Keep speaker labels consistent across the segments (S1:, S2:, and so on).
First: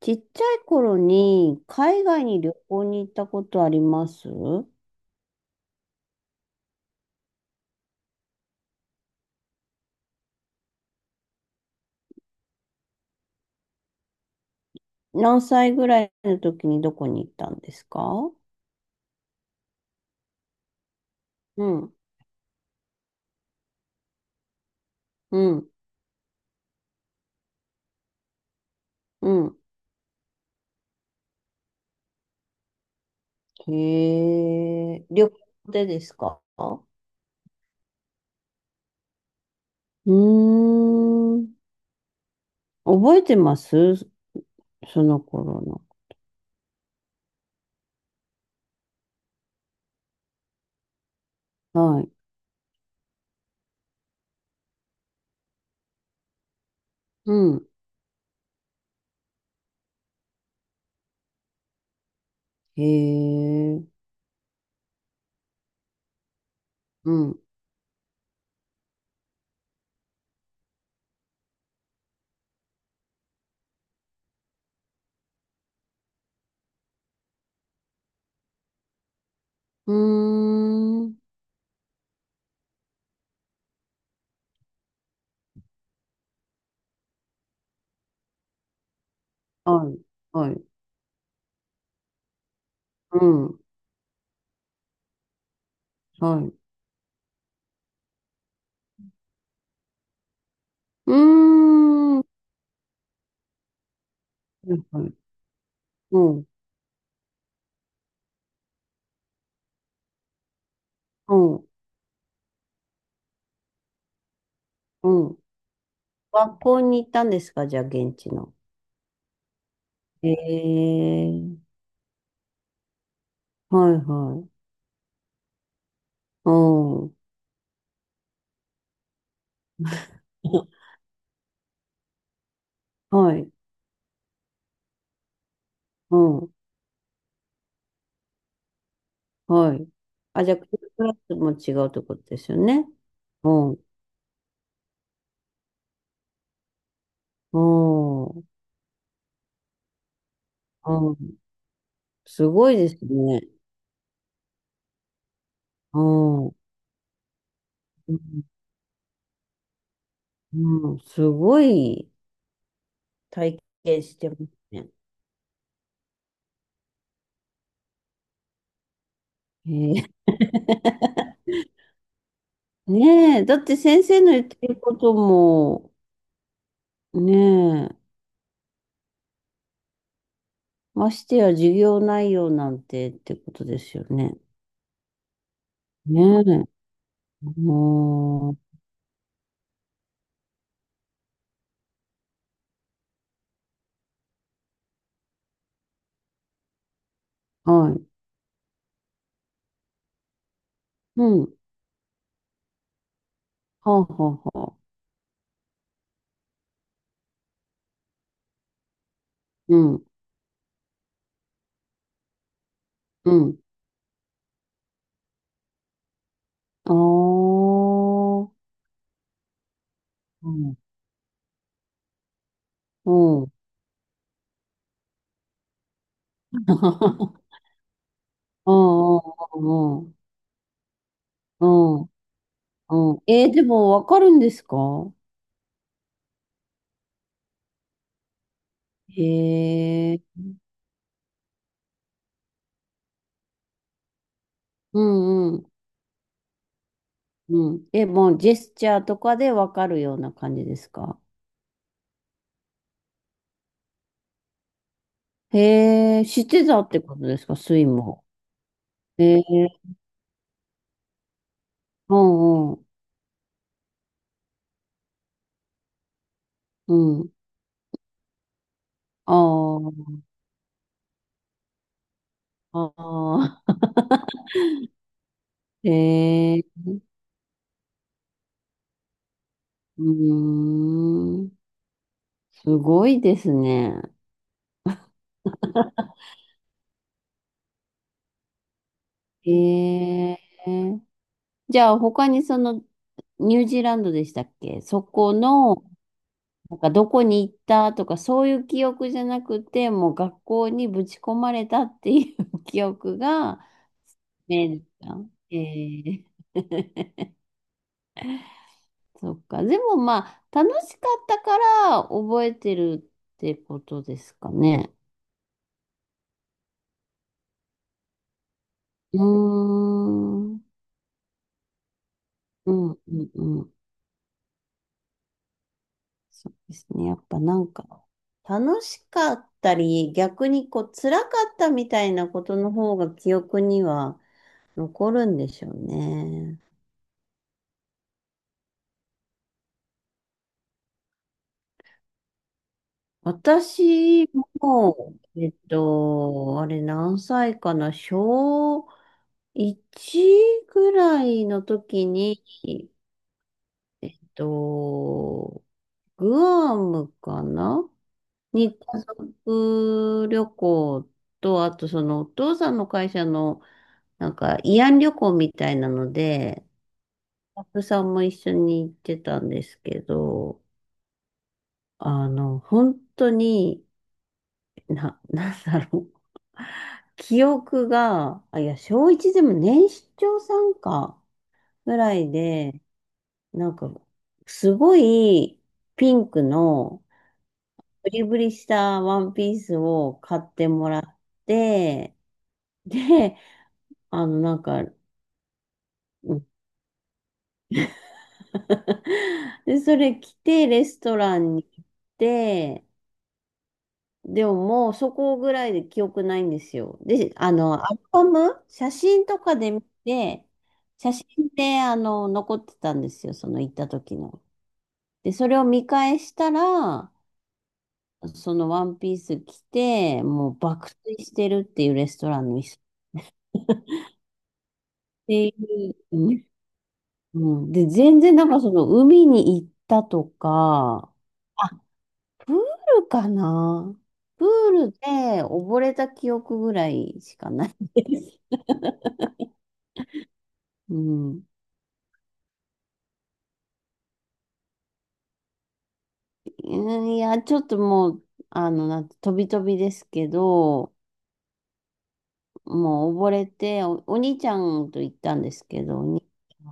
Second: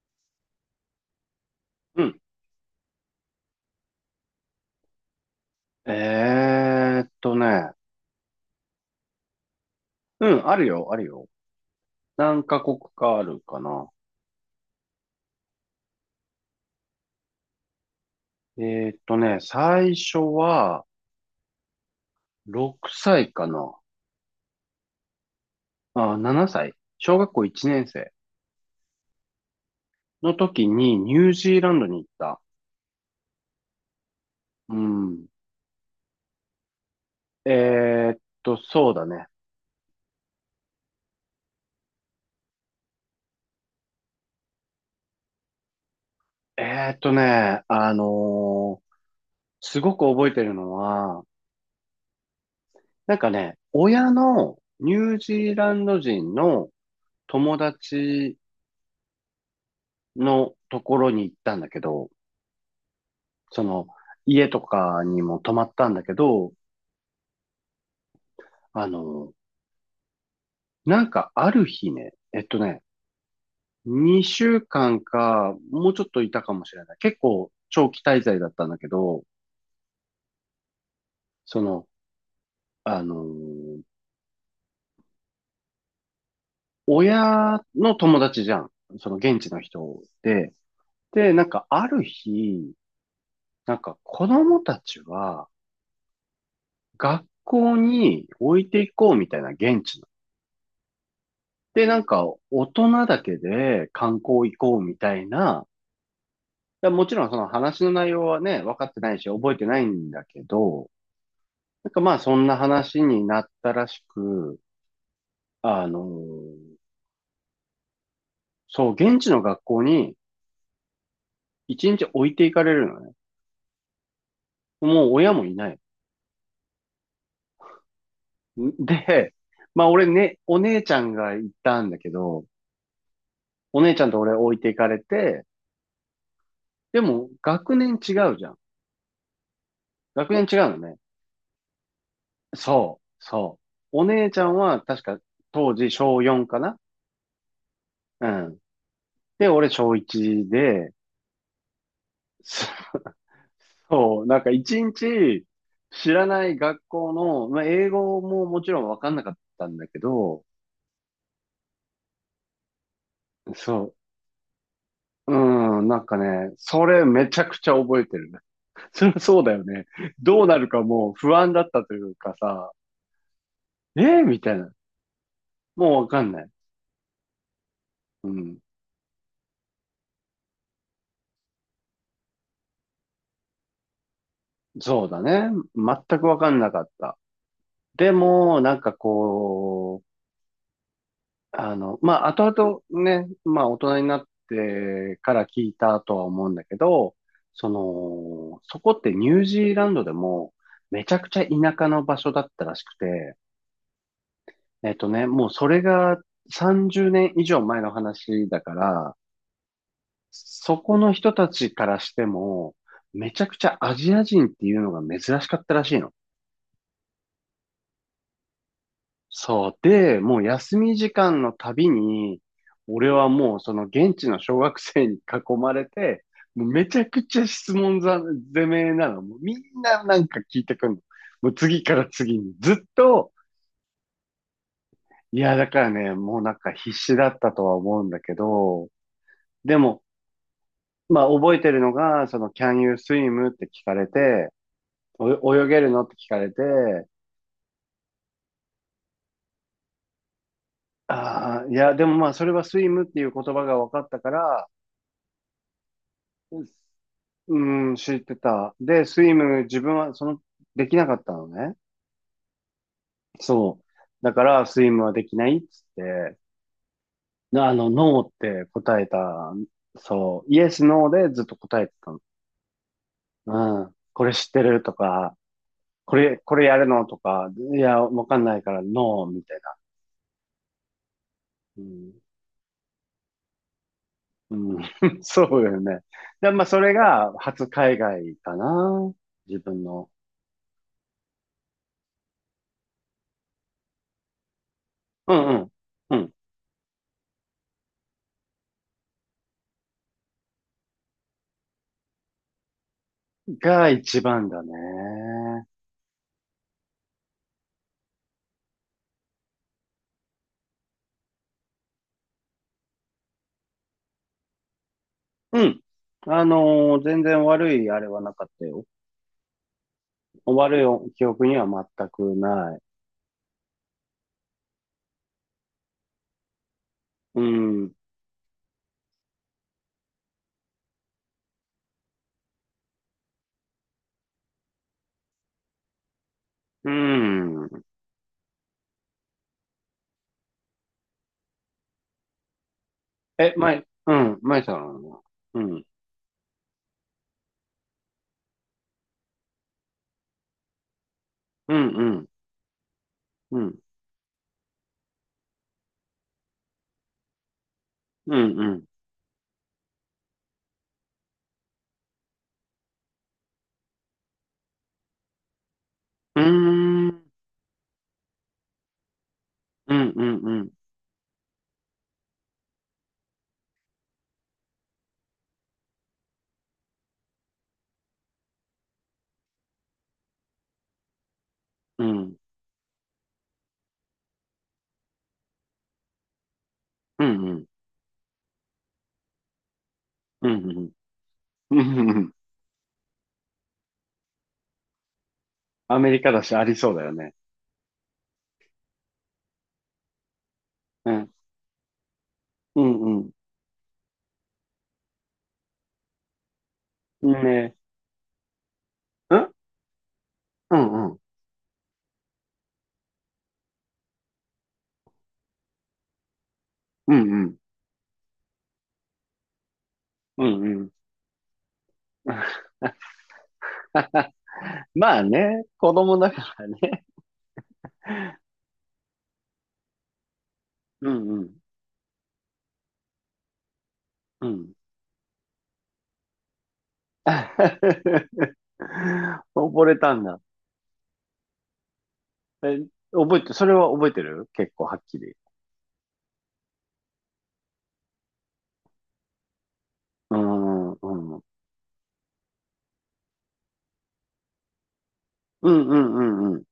S1: ちっちゃい頃に
S2: う
S1: 海
S2: ん。
S1: 外に旅行に行ったことあります？
S2: えーっとね。うん、あるよ、あるよ。何カ国かあるかな。
S1: 何歳ぐらいの時にどこに行ったんですか？
S2: え最初は
S1: うん、
S2: 6歳かな。
S1: うん、
S2: あ、7歳。小学校1年生
S1: うん。
S2: の時にニュージーランドに行った。
S1: へ
S2: う
S1: え、
S2: ん。
S1: 旅行でですか？う
S2: えーっそうだね。
S1: ーん。覚えてますその頃
S2: えーっとね、あのーすごく覚えてるのは、
S1: の？はい。
S2: なんかね、親のニュージーランド人の
S1: う
S2: 友
S1: ん。
S2: 達のところに行ったんだけど、
S1: へ
S2: そ
S1: え、
S2: の、家とかにも泊まったんだけど、
S1: うん。
S2: あの、なんかある日ね、2週間かんか、もうちょっといたかもしれない。結構長期滞在だったんだけど、
S1: うーん。
S2: その、あのー親の友達じゃん。その現地の
S1: はい、
S2: 人
S1: は
S2: で。
S1: い。
S2: で、なんかある日、
S1: うん、
S2: なんか子供たちは
S1: はい。
S2: 学校に置いていこうみたいな現地の。
S1: うー
S2: で、なん
S1: ん。は
S2: か大人だけで観光行
S1: い、
S2: こうみ
S1: はい。
S2: たいな
S1: うん、
S2: やもちろんその話の内容はね、分かってないし、覚えてないんだけど、
S1: うん、
S2: なんかまあそんな話になったらしく、
S1: うん。
S2: あの
S1: 学
S2: ー
S1: 校に行ったんですか？じゃあ、現地の。
S2: そう、現地の学校に
S1: ええ。
S2: 一日置いていかれるのね。
S1: はいはい。
S2: もう親もいない。
S1: うん。
S2: で、まあ俺ね、お姉 ちゃんが行ったんだけど、
S1: はい。
S2: お姉ちゃんと俺置いていかれて、
S1: うん。
S2: でも学年違うじゃん。
S1: はい。
S2: 学年
S1: あ、じゃ
S2: 違
S1: あ、ク
S2: うのね。
S1: ラスも違うってことですよね？
S2: そう、そ
S1: うん。
S2: う。お姉ちゃんは確か当時小4かな。
S1: うん。
S2: う
S1: う
S2: ん。で、俺小1で、
S1: ん。すごいですね。
S2: そう、なんか一日
S1: う
S2: 知らな
S1: ん。う
S2: い学校の、まあ、英語も
S1: ん。
S2: もちろんわかんなかったんだけど、
S1: うん、すごい体
S2: そ
S1: 験してますね。
S2: う、うん、なんかね、それめちゃくちゃ覚えてる。それはそうだよね。
S1: ええ。
S2: どうなるかもう不安だったというかさ、
S1: ねえ、だって
S2: え
S1: 先生
S2: ー、
S1: の
S2: み
S1: 言っ
S2: たい
S1: て
S2: な。
S1: ることも、
S2: もうわかんない。
S1: ねえ、
S2: うん。
S1: ましてや授業内容なんてってことですよね？
S2: そうだね。全
S1: ね
S2: くわかん
S1: え、
S2: なかった。で
S1: も
S2: も、なんかこう、まあ、後々ね、まあ、大人になってから聞いたとは思うんだけど、そ
S1: う、はい。
S2: の、そこってニュージーランドでも、めちゃ
S1: う
S2: くちゃ
S1: ん。は
S2: 田舎の場所だったらしくて、
S1: あ、はあ、はあ。
S2: もうそれが30年以上前の話だから、
S1: うん、
S2: そこの人たちからしても、め
S1: う
S2: ちゃく
S1: ん。
S2: ちゃアジア人っていうのが珍しかったらしいの。
S1: ああ、
S2: そう。で、もう
S1: うん、
S2: 休み時間のたびに、俺
S1: う
S2: は
S1: ん。
S2: もうその現地の小学生に囲まれて、もうめちゃくちゃ 質問攻
S1: う
S2: めなの。もうみん
S1: ん、う
S2: なな
S1: ん、
S2: んか聞いてくんの。もう
S1: う
S2: 次から
S1: ん。
S2: 次に。ずっ
S1: うん。
S2: と、
S1: えー、でも、わかるんですか？
S2: いや、だからね、もうなんか必死だったとは思うんだけど、でも、
S1: へえ、
S2: まあ覚えてるのが、その Can you swim? って聞かれて、
S1: うん、
S2: お
S1: う
S2: 泳
S1: ん、
S2: げるのって聞かれて、
S1: うん。え、もう、ジェスチャーとかでわかるような感じですか？
S2: ああ、いや、でもまあそれはスイムっていう言葉が分かったから、
S1: へえ、知ってたってことですか？スイ
S2: うん、知っ
S1: も。
S2: てた。で、スイ
S1: へえ、
S2: ム、自分は、その、できなかったのね。
S1: うん、うん、
S2: そう。だから、スイムはできないっつって、
S1: うん。
S2: ノーって答えた。
S1: あ
S2: そう。イエス、ノーでずっと答えてたの。
S1: あ、ああ、
S2: うん。これ知ってるとか、これ、こ
S1: へえ。
S2: れやるのとか、いや、わかんないから、ノーみたいな。
S1: うーん。
S2: うん。
S1: すごいですね。
S2: うん、そうだよね。で、まあ、それが、初海外かな。
S1: へ
S2: 自分の。
S1: え。じゃあ、他にその、ニュージーランドでしたっけ？そこ
S2: うん
S1: の、
S2: うん。
S1: なんかどこに行ったとか、そういう記憶じゃなくて、もう学校にぶち込まれたっていう 記憶
S2: うん。
S1: が
S2: が一番だ
S1: メイ
S2: ね。
S1: ンですか？ええ。そっか。でもまあ、楽しかったから覚えてるってことですかね？
S2: うん。全然悪いあれはなかったよ。
S1: うーん。うん、
S2: 悪い記憶には全く
S1: う
S2: ない。
S1: ん、うん。そうですね。やっぱ
S2: う
S1: なん
S2: ん。
S1: か、楽しかったり、逆にこう、辛かったみたいなことの方が記憶には残るんでしょうね。
S2: うん。
S1: 私
S2: まいさん
S1: も、
S2: は。うん。
S1: あれ何歳かな、小1ぐらいの
S2: うん、
S1: 時
S2: うん、
S1: に、
S2: うん、
S1: えっと、グアムかな
S2: うん、う
S1: に
S2: ん。
S1: 家族旅行と、あとそのお父さんの会社のなんか慰安旅行みたいなの
S2: うー
S1: で、
S2: ん、
S1: スタッフさんも一緒に行ってたんです
S2: う
S1: け
S2: ん、うん、う
S1: ど、
S2: ん、
S1: 本当に、なんだろう。記憶が、あ、いや、小1でも年長さんかぐ
S2: う
S1: らい
S2: ん、
S1: で、なんか、すごいピンクの
S2: うん、うん、
S1: ブリブリしたワンピースを買
S2: う
S1: っても
S2: ん、
S1: らっ
S2: うん、うん、
S1: て、
S2: うん。
S1: で、なんか、
S2: アメリカだし、ありそうだよね。
S1: で、それ着て、レス
S2: う
S1: ト
S2: ん、
S1: ランに行っ
S2: う
S1: て、
S2: ん、
S1: でももうそこぐらいで記憶ないんですよ。
S2: う
S1: で、
S2: ん。ね、
S1: アルバム、写真
S2: う
S1: と
S2: ん、
S1: かで見て、
S2: うん、
S1: 写
S2: うん、
S1: 真で、残ってたんですよ、その行った時の。で、それを見返したら、
S2: うん、うん、
S1: そのワンピース着て、
S2: う
S1: もう
S2: ん、うん
S1: 爆睡してるっていうレストランの椅 子っ
S2: まあ
S1: てい
S2: ね、子
S1: う、
S2: 供だ
S1: うん、
S2: からね。
S1: うんで、全然なんかその海に行ったと
S2: う
S1: か、
S2: ん、うん、
S1: あプールかなプ
S2: う
S1: ー
S2: ん。
S1: ルで溺れた記憶ぐらいしかないです。
S2: 溺れたんだ。
S1: うん。
S2: え、覚えて、それは覚えてる結構はっきり。
S1: うんいや、ちょっともう、なんて、飛び飛びですけ
S2: うーん、
S1: ど、
S2: うん。うん、
S1: もう溺れて、お兄ちゃんと行ったんです
S2: う
S1: け
S2: ん、う
S1: ど、お兄
S2: ん、うん。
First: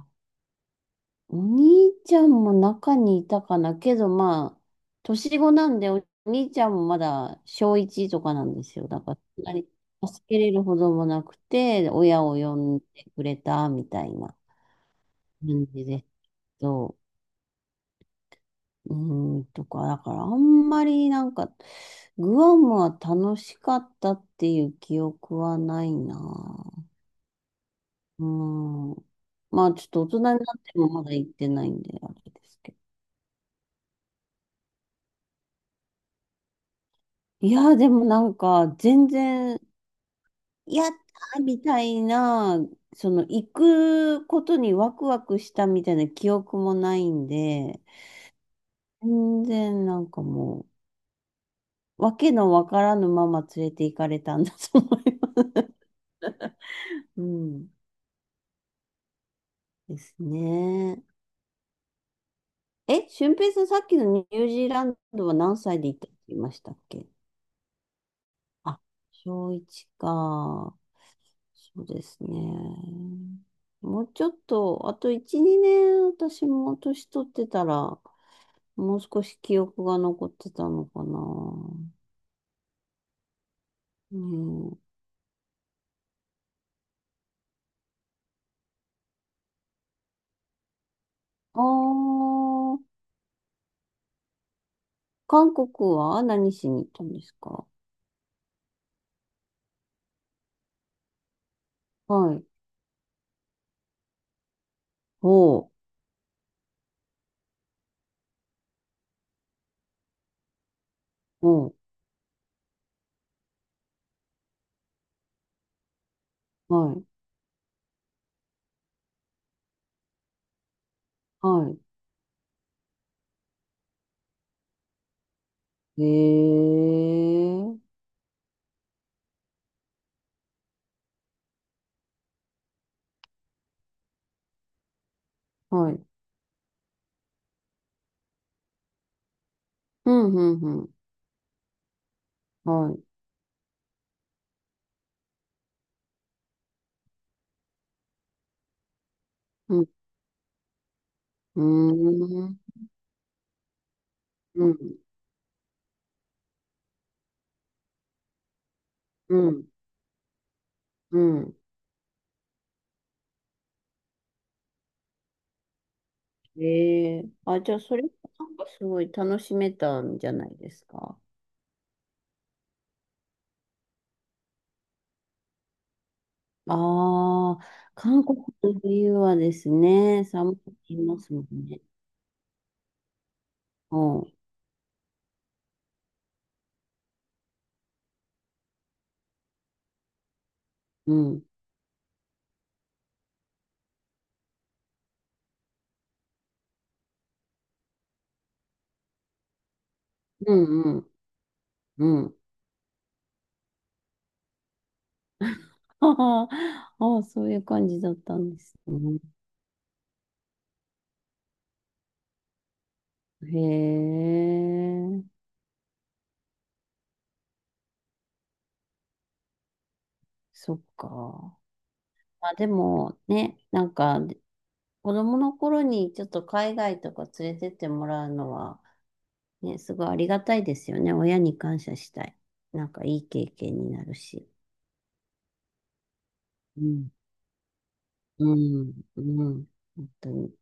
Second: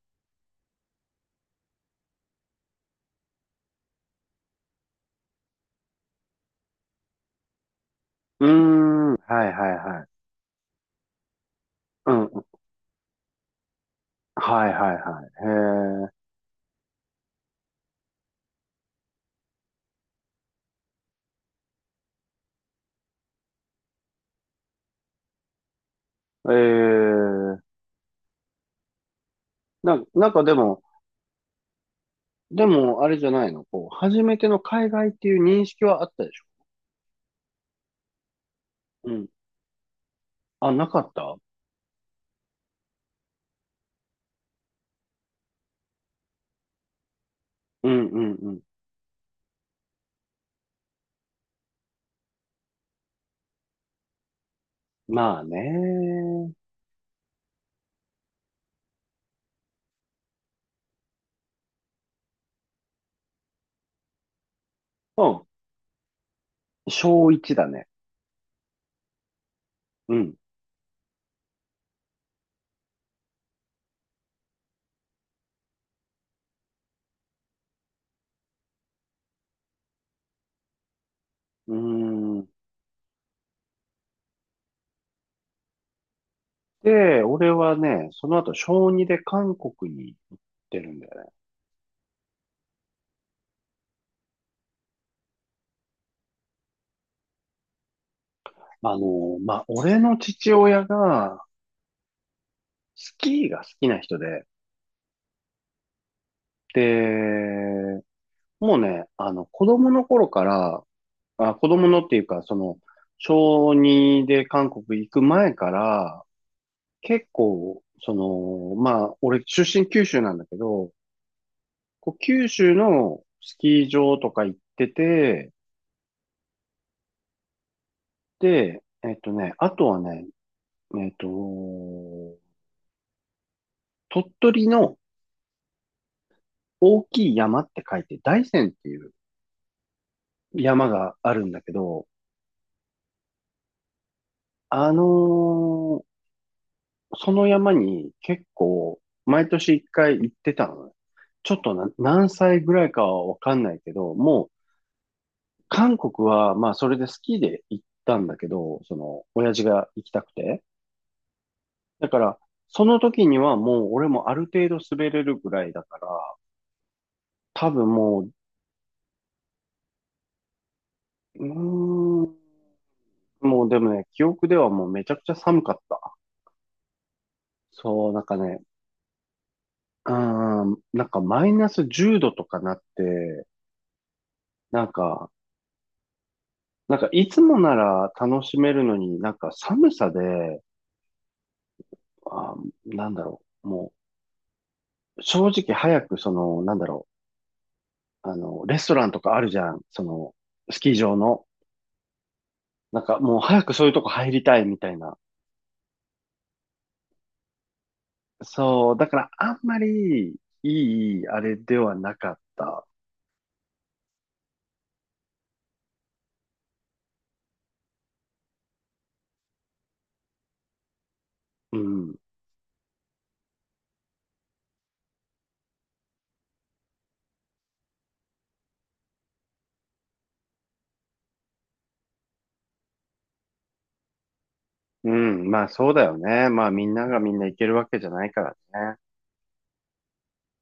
S1: お兄ちゃんも中にいたかなけど、まあ、年子なんで、お兄ちゃんもまだ小1とかな
S2: うー
S1: んですよ。だ
S2: ん、
S1: か
S2: は
S1: ら、そん
S2: い、
S1: なに
S2: はい、は
S1: 助
S2: い。
S1: けれるほどもなくて、
S2: う
S1: 親を
S2: ん、
S1: 呼んでくれたみたいな
S2: はい、はい、は
S1: 感じで。そう、うーん、とか、だからあんまりなんか、グアムは楽しかったっていう記憶はない
S2: い。へえ。
S1: な。
S2: ええ。
S1: うん。まあちょっ
S2: な、
S1: と大人に
S2: なん
S1: なっ
S2: かで
S1: て
S2: も、
S1: もまだ行ってないんで、あれです
S2: で
S1: けど。
S2: も、あれじゃないのこう、初めての海外っていう認識はあったでしょ？
S1: いや、でもなんか、全
S2: うん。
S1: 然、
S2: あ、な
S1: やっ
S2: かった。
S1: たみたいな、行くことにワクワクしたみたいな記憶もないんで、
S2: うん、うん、うん。
S1: 全然なんかもう、わけのわからぬまま連れて行かれたんだと思い
S2: ま
S1: ま
S2: あ
S1: す。
S2: ね。
S1: うん。ですね。え、俊平さん、さっきのニュージーラン
S2: う
S1: ドは
S2: ん。
S1: 何歳で行ったって言いましたっけ？
S2: 小一だね。
S1: あ、小1
S2: うん。
S1: か。そうですね。もうちょっと、あと1、2年、私も年取ってたら、もう少し記憶が残ってたのかな。
S2: うーん。
S1: うん。
S2: で、俺はね、その後、小2で韓国に行ってるんだよね。
S1: あー、韓国は何しに行ったんですか？
S2: まあ、俺の父親が、
S1: はい。
S2: スキーが好きな人で、
S1: おう、
S2: で、もうね、子供の頃から、あ、
S1: お
S2: 子
S1: う、
S2: 供のっていうか、その、小2で韓国行く前から、
S1: はい、
S2: 結構、その、まあ、俺出身九州なんだけど、
S1: は
S2: こう九州のスキー場とか行ってて、
S1: い。えー、
S2: で、あとはね、えっと、鳥取の
S1: はい。
S2: 大きい山って書いて大山っていう
S1: うん、うん、う
S2: 山
S1: ん。
S2: があるんだけど、
S1: はい。
S2: あのーその山に結構毎年
S1: う
S2: 一
S1: ん、
S2: 回行ってたのね。ちょっ
S1: う
S2: とな何
S1: ーん、
S2: 歳ぐらいかはわかんないけど、もう
S1: うん、
S2: 韓国はまあそれでスキーで行ったんだけど、その
S1: う
S2: 親父
S1: ん、
S2: が行きたくて。
S1: うん。
S2: だからその時にはもう俺もある程度滑れるぐらいだから、
S1: ええ、あ、
S2: 多
S1: じゃあ、
S2: 分
S1: それ、
S2: もう、
S1: なんかすごい楽しめたんじゃないですか？
S2: うーん、もうでもね、記憶ではもうめちゃくちゃ寒かった。
S1: ああ、
S2: そう、なん
S1: 韓
S2: か
S1: 国
S2: ね、
S1: の冬はです
S2: う
S1: ね、寒くな
S2: ん、
S1: り
S2: なん
S1: ま
S2: か
S1: すも
S2: マ
S1: ん
S2: イナ
S1: ね。
S2: ス10度とかなって、
S1: うん、
S2: なんか、なんかいつもなら楽しめるのになんか寒さで、
S1: うん、
S2: あ、なんだろう、もう正直早くその、なんだろう、レストランとかあるじゃん、その、
S1: う
S2: スキー
S1: ん、うん。
S2: 場の。
S1: うん、
S2: なんかもう早くそういうとこ入りたいみたいな。
S1: ああ、ああ、そういう感じだったんです
S2: そう、だか
S1: ね。
S2: らあんまりいい、あれではなかった。
S1: へえ、そっか。
S2: うん。
S1: まあでもね、なんか子供の頃にちょっと海外とか連れてってもらうのは、ね、すごいありがたいですよね。親に感謝したい。なんかいい経験になるし。
S2: うん、まあそうだよね。まあ
S1: う
S2: みんな
S1: ん、
S2: がみんな行けるわけじゃないか
S1: う
S2: ら
S1: ん、
S2: ね。
S1: うん。本当に。